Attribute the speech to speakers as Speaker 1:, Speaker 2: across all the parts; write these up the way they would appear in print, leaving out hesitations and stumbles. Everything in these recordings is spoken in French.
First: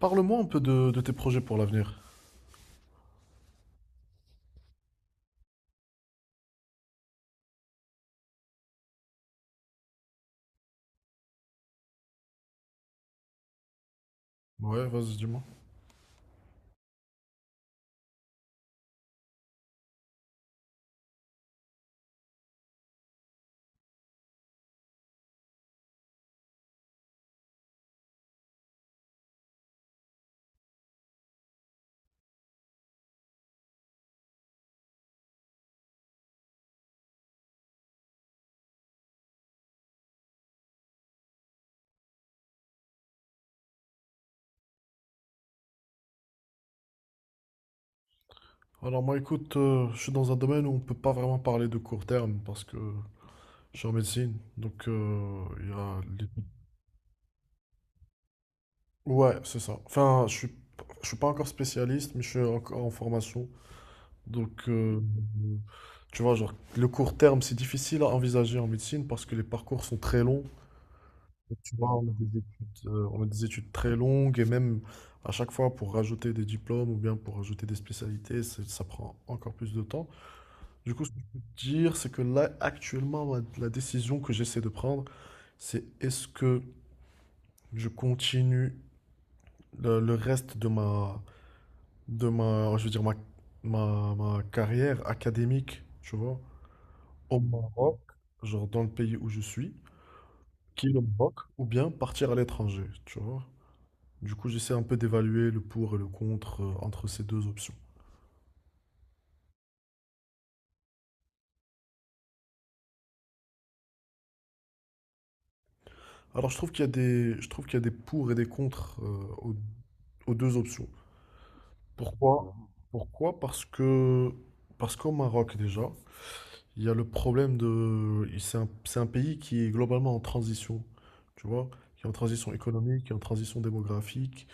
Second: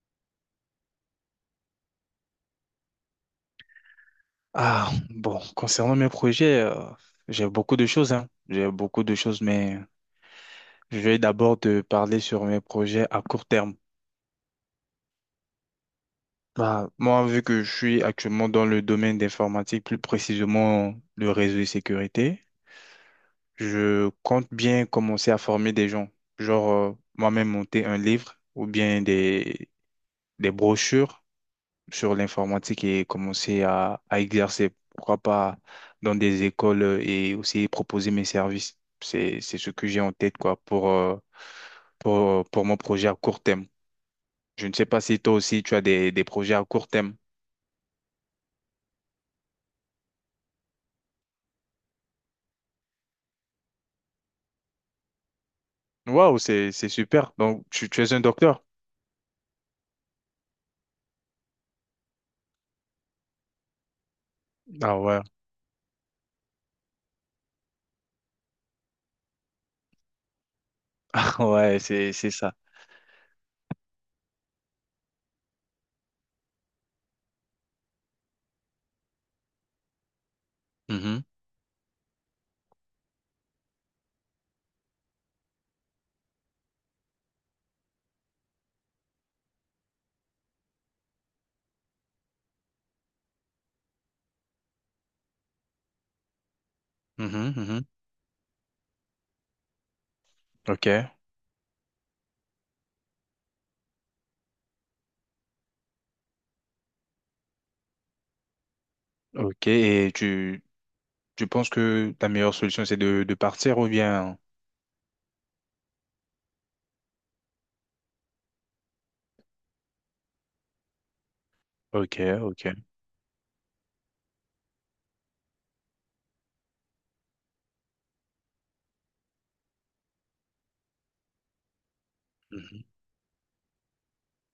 Speaker 1: Parle-moi un peu de tes projets pour l'avenir.
Speaker 2: Ah, bon, concernant mes projets, j'ai beaucoup de choses, hein. J'ai beaucoup de choses, mais je vais d'abord te parler sur mes projets à court terme.
Speaker 1: Ouais, vas-y, dis-moi.
Speaker 2: Bah, moi, vu que je suis actuellement dans le domaine d'informatique, plus précisément le réseau de sécurité, je compte bien commencer à former des gens. Genre, moi-même monter un livre ou bien des brochures sur l'informatique et commencer à exercer, pourquoi pas dans des écoles et aussi proposer mes services. C'est ce que j'ai en tête, quoi, pour mon projet à court terme. Je ne sais pas si toi aussi tu as des projets à court terme.
Speaker 1: Alors moi, écoute, je suis dans un domaine où on peut pas vraiment parler de court terme parce que je suis en médecine. Donc, il y a...
Speaker 2: Waouh,
Speaker 1: les-
Speaker 2: c'est super. Donc, tu es un docteur?
Speaker 1: Ouais, c'est ça. Enfin, je suis pas encore spécialiste, mais je suis encore en formation. Donc,
Speaker 2: Ah ouais,
Speaker 1: tu vois, genre, le court terme, c'est difficile à envisager en médecine parce que les parcours sont très longs. Donc, tu
Speaker 2: ouais,
Speaker 1: vois, on a
Speaker 2: c'est
Speaker 1: des
Speaker 2: ça.
Speaker 1: études, très longues. Et même à chaque fois pour rajouter des diplômes ou bien pour rajouter des spécialités, ça prend encore plus de temps. Du coup, ce que
Speaker 2: Mhm,
Speaker 1: je peux te dire, c'est que là, actuellement, la décision que j'essaie de prendre, c'est: est-ce que je continue le reste de ma, je veux dire, ma carrière académique, tu vois, au
Speaker 2: mhm, mhm.
Speaker 1: Maroc, genre dans le pays où je suis, qui
Speaker 2: Ok,
Speaker 1: est le Maroc, ou bien partir à l'étranger, tu vois. Du coup, j'essaie un peu d'évaluer le pour et le contre, entre ces deux options.
Speaker 2: ok. Et tu penses que ta meilleure solution, c'est de partir ou bien...
Speaker 1: Alors, je trouve qu'il y a des pour et des contre, aux, aux deux options.
Speaker 2: Ok,
Speaker 1: Pourquoi?
Speaker 2: ok.
Speaker 1: Pourquoi? Parce qu'au Maroc, déjà, il y a le problème de, c'est un pays qui est globalement en transition, tu vois, qui est en transition
Speaker 2: Mhm.
Speaker 1: économique, qui est en transition démographique,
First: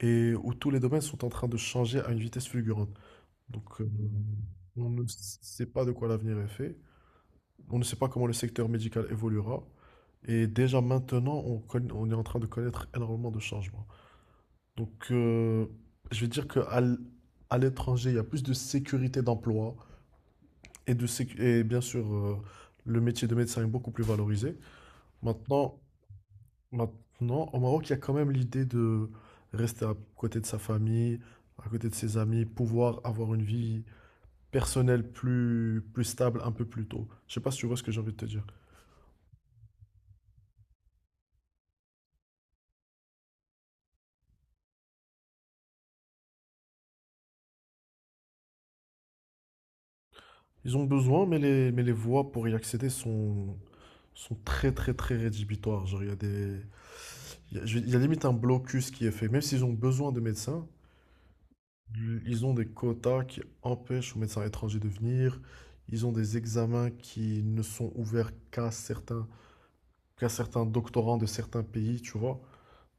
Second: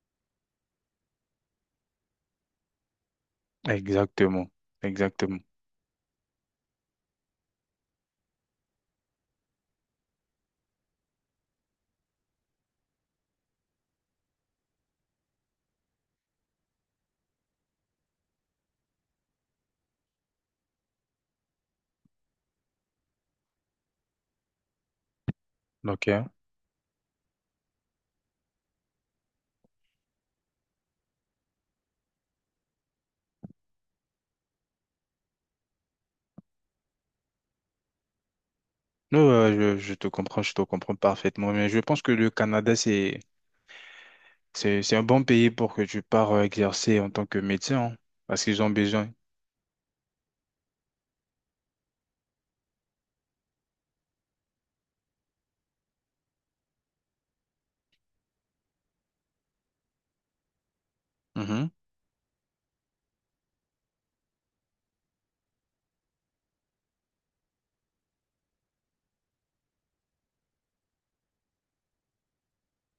Speaker 1: et où tous les domaines sont en train de changer à une vitesse fulgurante. Donc,
Speaker 2: Exactement,
Speaker 1: on ne
Speaker 2: exactement.
Speaker 1: sait pas de quoi l'avenir est fait. On ne sait pas comment le secteur médical évoluera. Et déjà maintenant, on est en train de connaître énormément de changements. Donc, je vais dire qu'à à l'étranger, il y a plus de sécurité d'emploi, et et bien sûr, le métier de médecin est beaucoup plus valorisé. Maintenant,
Speaker 2: Ok.
Speaker 1: au Maroc, il y a quand même l'idée de rester à côté de sa famille, à côté de ses amis, pouvoir avoir une vie personnelle plus stable un peu plus tôt. Je sais pas si tu vois ce que j'ai envie de te dire.
Speaker 2: Non, je te comprends parfaitement. Mais je pense que le Canada, c'est un bon pays pour que tu pars exercer en tant que médecin, hein, parce qu'ils ont besoin.
Speaker 1: Ils ont besoin, mais les voies pour y accéder sont très, très, très rédhibitoires. Genre, il y a des, il y a, je- il y a limite un blocus qui est fait. Même s'ils ont besoin de médecins,
Speaker 2: Mhm.
Speaker 1: ils ont des quotas qui empêchent aux médecins étrangers de venir. Ils ont des examens qui ne sont ouverts qu'à certains doctorants de certains pays, tu vois.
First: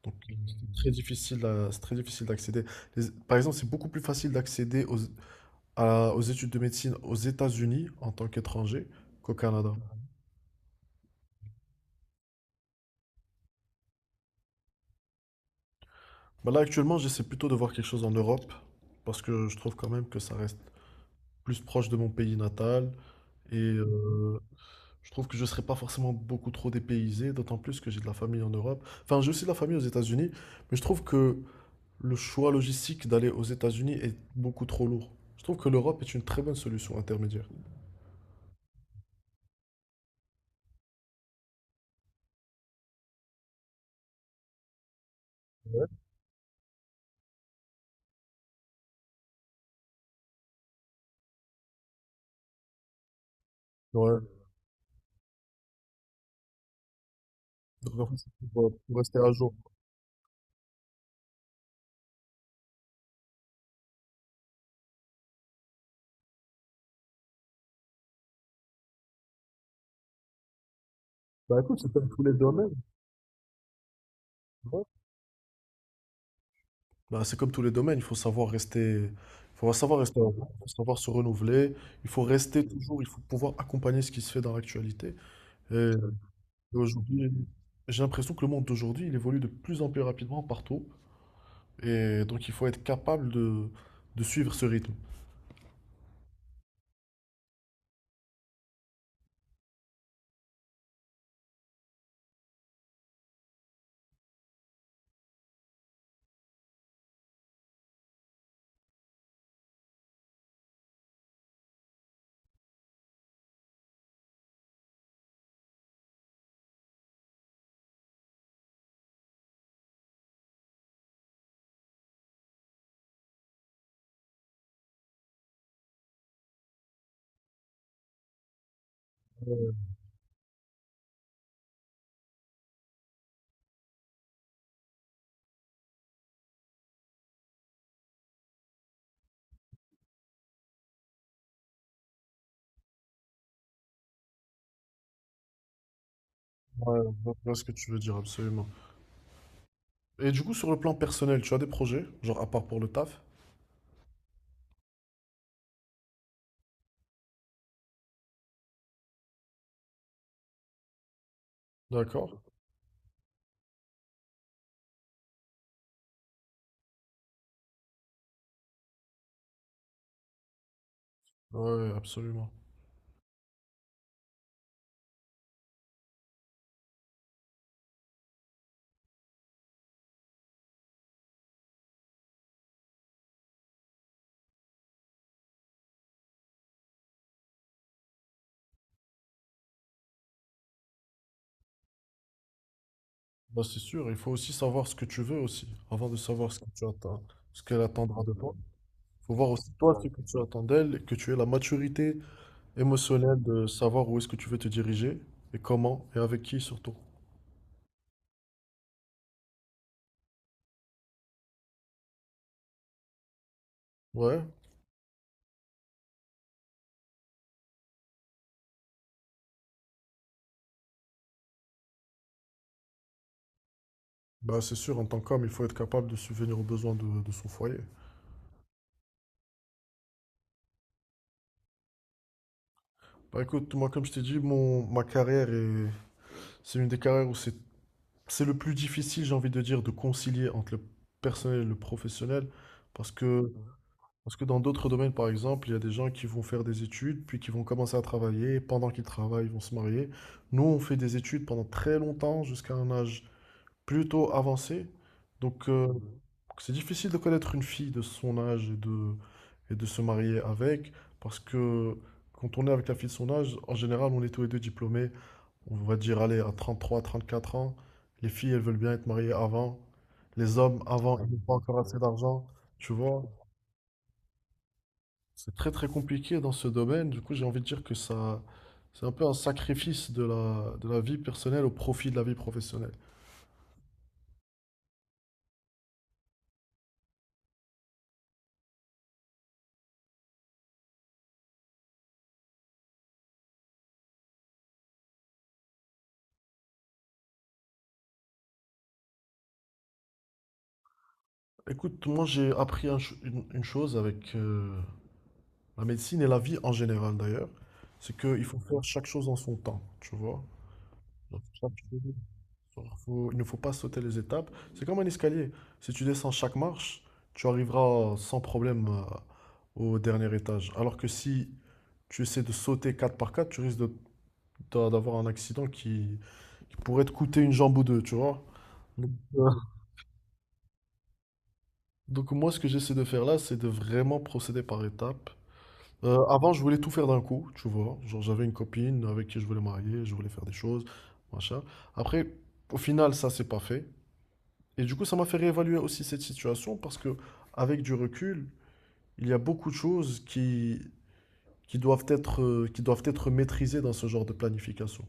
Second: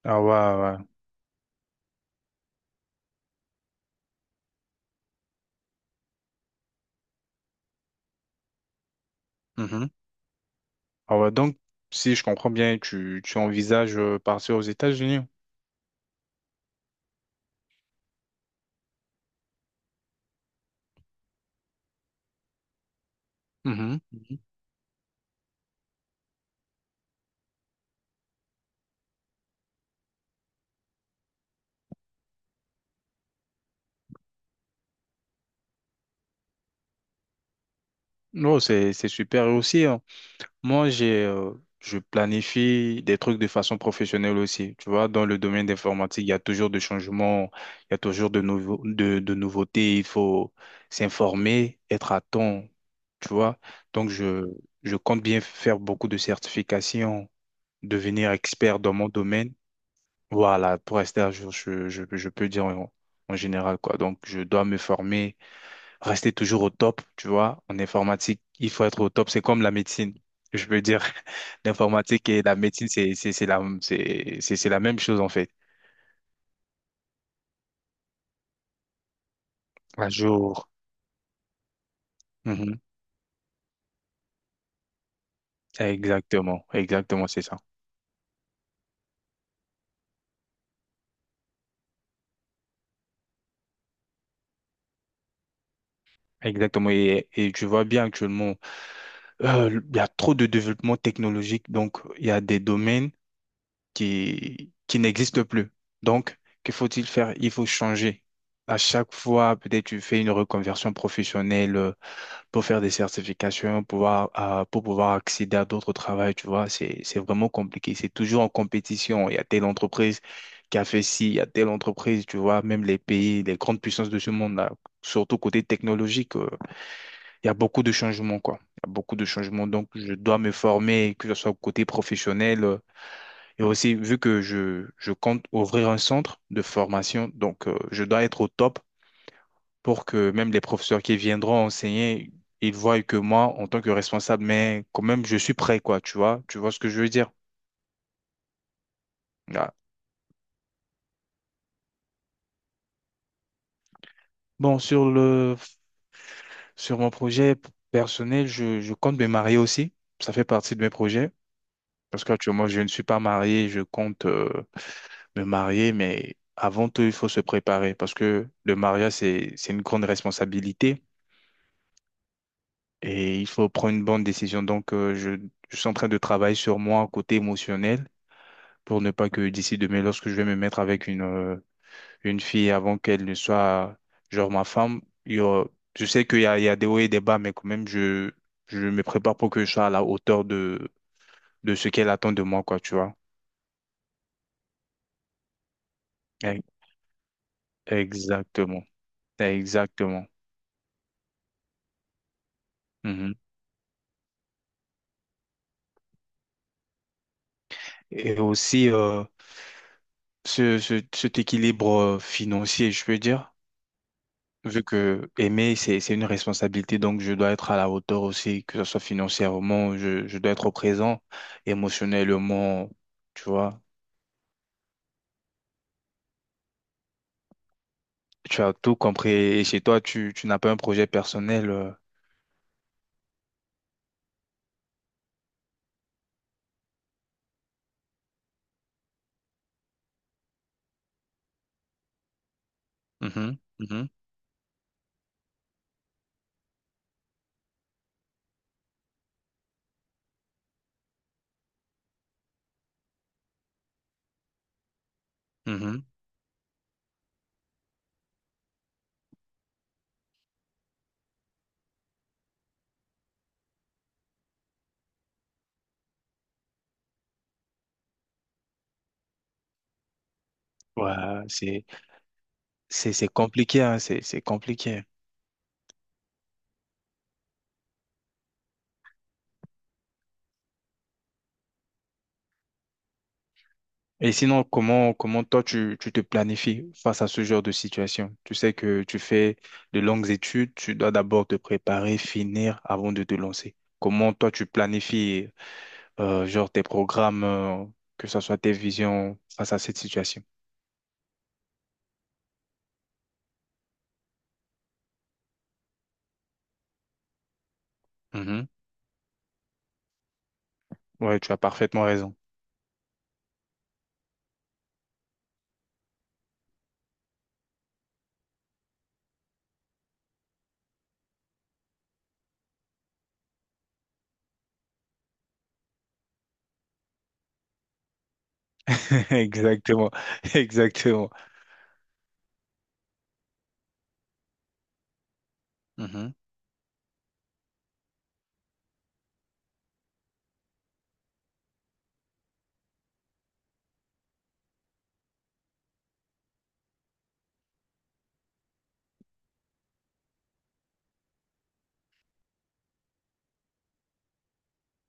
Speaker 1: Donc,
Speaker 2: Ah ouais, ouais.
Speaker 1: c'est très difficile d'accéder. Par exemple, c'est beaucoup plus facile d'accéder aux études de médecine aux États-Unis en tant qu'étranger qu'au Canada.
Speaker 2: Mhm. Ah ouais. Donc, si je comprends bien, tu envisages partir aux États-Unis.
Speaker 1: Bah là, actuellement, j'essaie plutôt de voir quelque chose en Europe, parce que je trouve quand même que ça reste plus proche de mon pays natal, et
Speaker 2: Mhm. Mhm.
Speaker 1: je trouve que je ne serais pas forcément beaucoup trop dépaysé, d'autant plus que j'ai de la famille en Europe. Enfin, j'ai aussi de la famille aux États-Unis, mais je trouve que le choix logistique d'aller aux États-Unis est beaucoup trop lourd. Je trouve que l'Europe est une très bonne solution intermédiaire.
Speaker 2: Non, c'est super. Et aussi, hein. Moi, je planifie des trucs de façon professionnelle aussi. Tu vois, dans le domaine
Speaker 1: Ouais,
Speaker 2: d'informatique, il y a toujours des changements, il y a toujours de nouveaux, de nouveautés. Il faut s'informer, être à temps. Tu vois, donc
Speaker 1: ouais.
Speaker 2: je, je compte bien faire beaucoup de certifications,
Speaker 1: Donc, en fait,
Speaker 2: devenir
Speaker 1: c'est pour,
Speaker 2: expert dans
Speaker 1: pour
Speaker 2: mon
Speaker 1: rester à jour.
Speaker 2: domaine. Voilà, pour rester à jour, je peux dire en général quoi. Donc, je dois me former rester toujours au top, tu vois. En informatique, il faut être au top. C'est comme la médecine. Je veux dire,
Speaker 1: Bah écoute, c'est dans tous
Speaker 2: l'informatique
Speaker 1: les
Speaker 2: et la
Speaker 1: domaines.
Speaker 2: médecine, c'est la même chose, en fait.
Speaker 1: Bah, c'est comme tous les domaines, il faut savoir rester, il faut savoir
Speaker 2: Un
Speaker 1: rester, il faut
Speaker 2: jour.
Speaker 1: savoir se renouveler, il faut rester
Speaker 2: Mhm.
Speaker 1: toujours, il faut pouvoir accompagner ce qui se fait dans l'actualité. Et
Speaker 2: Exactement. Exactement,
Speaker 1: aujourd'hui,
Speaker 2: c'est ça.
Speaker 1: j'ai l'impression que le monde d'aujourd'hui, il évolue de plus en plus rapidement partout, et donc il faut être capable de suivre ce rythme.
Speaker 2: Exactement. Et tu vois bien actuellement, il y a trop de développement technologique. Donc, il y a des domaines qui n'existent plus. Donc, que faut-il faire? Il faut changer. À chaque fois, peut-être tu fais une reconversion professionnelle, pour faire des certifications, pour pouvoir accéder à d'autres travails, tu vois, c'est vraiment compliqué. C'est toujours en compétition. Il y a telle entreprise qui a fait ci, il y a telle entreprise, tu vois, même les pays, les grandes puissances de ce monde-là, surtout côté technologique, il y a beaucoup de changements, quoi. Il y a beaucoup de changements. Donc,
Speaker 1: Ouais,
Speaker 2: je dois me former, que ce soit côté professionnel. Et aussi, vu que je compte ouvrir un centre de formation, donc je dois être au top pour que même les professeurs qui viendront enseigner, ils voient que moi, en tant que responsable, mais quand même, je suis prêt, quoi, tu vois ce que
Speaker 1: ouais,
Speaker 2: je veux dire.
Speaker 1: je vois ce que tu veux dire, absolument.
Speaker 2: Ah.
Speaker 1: Et du coup, sur le plan personnel, tu as des projets, genre à part pour le taf,
Speaker 2: Bon, sur mon projet personnel, je compte me marier aussi. Ça fait partie de mes projets. Parce
Speaker 1: d'accord?
Speaker 2: qu'actuellement, je ne suis pas marié, je compte me marier, mais avant tout, il faut se préparer parce que le mariage, c'est une grande responsabilité
Speaker 1: Ouais, absolument.
Speaker 2: et il faut prendre une bonne décision. Donc, je suis en train de travailler sur moi, côté émotionnel pour ne pas que d'ici demain, lorsque je vais me mettre avec une fille avant qu'elle ne soit, genre, ma femme, je sais qu'il y a, il y a des hauts et des bas, mais quand même, je me prépare pour que je sois à la hauteur de ce qu'elle attend de moi, quoi, tu vois.
Speaker 1: Bah, c'est sûr, il faut aussi savoir ce que tu veux aussi, avant de savoir ce
Speaker 2: E-
Speaker 1: que tu attends, ce qu'elle attendra de toi.
Speaker 2: Exactement.
Speaker 1: Faut voir aussi toi ce que
Speaker 2: Exactement.
Speaker 1: tu attends d'elle, que tu aies la maturité
Speaker 2: Mhm.
Speaker 1: émotionnelle de savoir où est-ce que tu veux te diriger et comment et avec qui surtout.
Speaker 2: Et aussi, cet équilibre financier, je peux dire.
Speaker 1: Ouais,
Speaker 2: Vu que aimer, c'est une responsabilité, donc je dois être à la hauteur aussi, que ce soit financièrement, je dois être présent, émotionnellement, tu vois.
Speaker 1: bah c'est sûr, en tant qu'homme, il faut être capable de subvenir aux besoins de son foyer.
Speaker 2: Tu as tout compris. Et chez toi, tu n'as pas un projet personnel.
Speaker 1: Bah écoute, moi comme je t'ai dit, mon, ma carrière est, c'est une des carrières où c'est le plus difficile, j'ai envie de dire, de concilier entre le personnel et le professionnel, parce que
Speaker 2: Mhm, mhm,
Speaker 1: Parce que dans d'autres domaines, par exemple, il y a des gens qui vont faire des études, puis qui vont commencer à travailler, et pendant qu'ils travaillent, ils vont se marier. Nous, on fait des études pendant très longtemps, jusqu'à un âge plutôt avancé. Donc, mhm.
Speaker 2: mhm.
Speaker 1: C'est difficile de connaître une fille de son âge et de se marier avec. Parce que quand on est avec la fille de son âge, en général, on est tous les deux diplômés. On va dire, allez, à 33, 34 ans, les filles, elles veulent bien être mariées avant. Les hommes,
Speaker 2: Ouais,
Speaker 1: avant, ils n'ont pas encore
Speaker 2: c'est,
Speaker 1: assez d'argent. Tu vois?
Speaker 2: c'est compliqué, hein, c'est compliqué.
Speaker 1: C'est très très compliqué dans ce domaine. Du coup, j'ai envie de dire que ça, c'est un peu un sacrifice de la, vie personnelle au profit de la vie professionnelle.
Speaker 2: Et sinon, comment toi, tu te planifies face à ce genre de situation? Tu sais que tu fais de longues études, tu dois d'abord te préparer, finir avant de te lancer. Comment toi, tu planifies genre tes programmes, que ce soit tes visions face à cette situation.
Speaker 1: Écoute, moi j'ai appris une chose avec la médecine et la vie en général d'ailleurs, c'est qu'il faut
Speaker 2: Mhm,
Speaker 1: faire chaque chose en son temps, tu vois.
Speaker 2: ouais,
Speaker 1: Genre,
Speaker 2: tu as
Speaker 1: chaque
Speaker 2: parfaitement
Speaker 1: chose-
Speaker 2: raison.
Speaker 1: genre, faut- il ne faut pas sauter les étapes. C'est comme un escalier. Si tu descends chaque marche, tu arriveras sans problème au dernier étage. Alors que si tu essaies de sauter 4 par 4, tu risques d'avoir un accident qui pourrait te coûter une jambe ou deux, tu vois. Donc, euh,
Speaker 2: Exactement, exactement,
Speaker 1: donc, moi, ce que j'essaie de faire là, c'est de vraiment procéder par étapes. Euh,
Speaker 2: mhm,
Speaker 1: avant, je voulais tout faire d'un coup, tu vois. Genre, j'avais une copine avec qui je voulais marier, je voulais faire des choses, machin. Après, au final, ça, c'est pas fait. Et du coup, ça m'a fait réévaluer aussi cette situation parce que, avec du recul, il y a beaucoup de choses qui doivent être maîtrisées dans ce genre de planification.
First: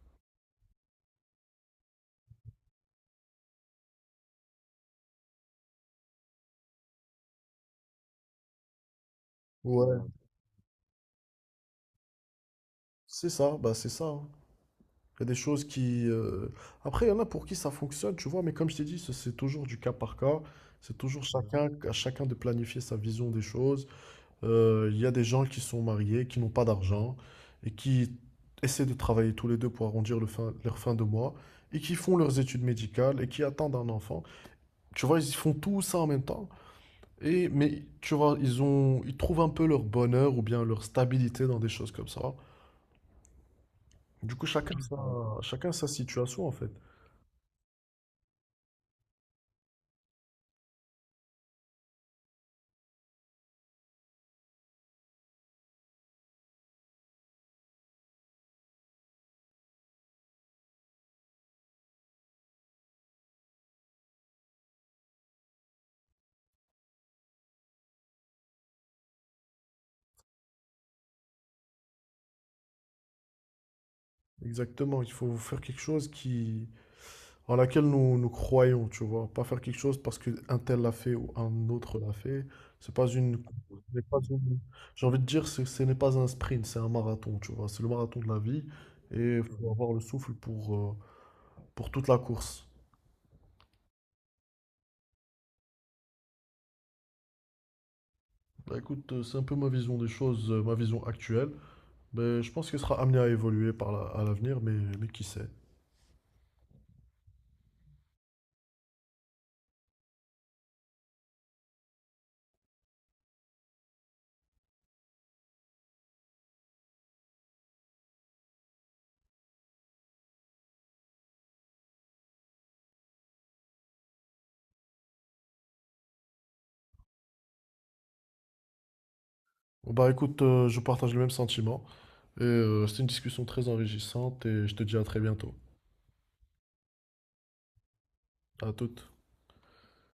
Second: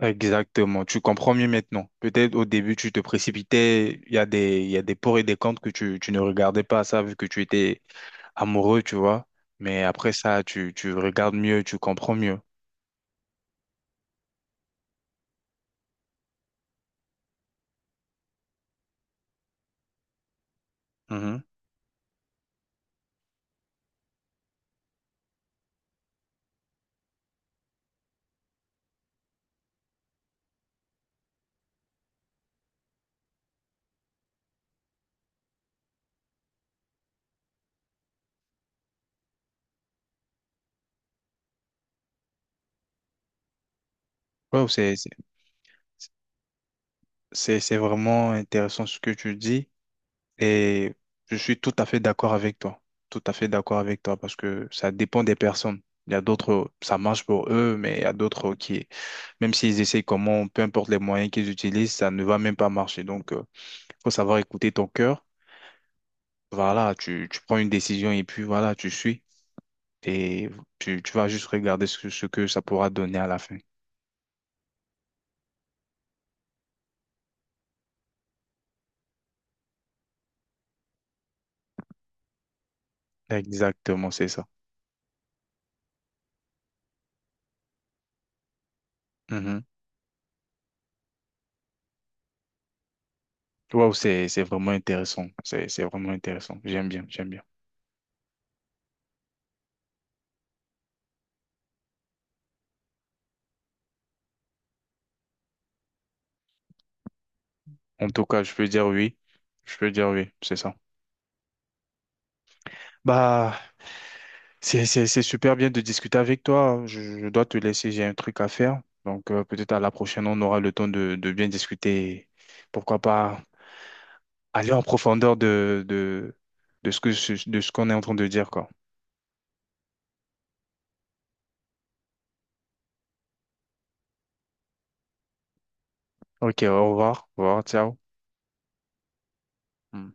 Speaker 2: exactement. Tu comprends mieux maintenant. Peut-être au début, tu te précipitais, il y a des, il y a des pour et des contre que tu ne regardais pas ça vu que tu étais amoureux, tu vois. Mais
Speaker 1: Ouais.
Speaker 2: après ça, tu regardes mieux, tu comprends mieux.
Speaker 1: C'est ça, bah c'est ça, hein. Il y a des choses qui... Après, il y en a pour qui ça fonctionne, tu vois, mais comme je t'ai dit, c'est toujours du cas par cas. C'est toujours
Speaker 2: Mhm.
Speaker 1: chacun, à chacun de planifier sa vision des choses. Il y a des gens qui sont mariés, qui n'ont pas d'argent, et qui essaient de travailler tous les deux pour arrondir leur fin de mois, et qui font leurs études médicales, et qui attendent un enfant. Tu vois, ils font tout ça en même temps. Et, mais tu vois, ils ont, ils trouvent un peu leur bonheur ou bien leur stabilité dans des choses comme ça. Du coup,
Speaker 2: Ouais,
Speaker 1: chacun, chacun sa situation, en fait.
Speaker 2: c'est vraiment intéressant ce que tu dis. Et je suis tout à fait d'accord avec toi. Tout à fait d'accord avec toi parce que ça dépend des personnes. Il y a d'autres, ça marche pour eux, mais il y a d'autres qui, même s'ils essayent comment, peu importe les moyens qu'ils utilisent, ça ne va même pas marcher. Donc, il faut savoir écouter ton cœur. Voilà, tu prends une décision et puis voilà, tu suis. Et tu vas juste regarder ce que ça pourra donner à la fin.
Speaker 1: Exactement, il faut faire quelque chose qui en laquelle nous, nous croyons, tu vois, pas faire quelque chose parce que un tel l'a fait ou un autre l'a fait. C'est pas une, ce n'est
Speaker 2: Exactement,
Speaker 1: pas
Speaker 2: c'est ça.
Speaker 1: une- j'ai envie de dire ce n'est pas un sprint, c'est un marathon, tu vois, c'est le marathon de la vie et il
Speaker 2: Mhm.
Speaker 1: faut avoir le souffle pour toute la course.
Speaker 2: Waouh, c'est vraiment intéressant. C'est vraiment intéressant. J'aime bien, j'aime bien.
Speaker 1: Bah, écoute, c'est un peu ma vision des choses, ma vision actuelle. Mais je pense qu'elle sera amenée à évoluer à l'avenir, mais qui sait.
Speaker 2: En tout cas, je peux dire oui. Je peux dire oui, c'est ça. Bah, c'est super bien de discuter avec toi, hein. Je dois te laisser, j'ai un truc à faire. Donc, peut-être à la prochaine, on aura le temps de bien discuter. Et pourquoi pas aller en profondeur de ce que, de ce qu'on est en train de dire, quoi.
Speaker 1: Bon, bah écoute, je partage le même sentiment et c'était une discussion très enrichissante et je te dis à très bientôt.
Speaker 2: Ok, au revoir. Au revoir, ciao.
Speaker 1: À toutes.
Speaker 2: Hmm.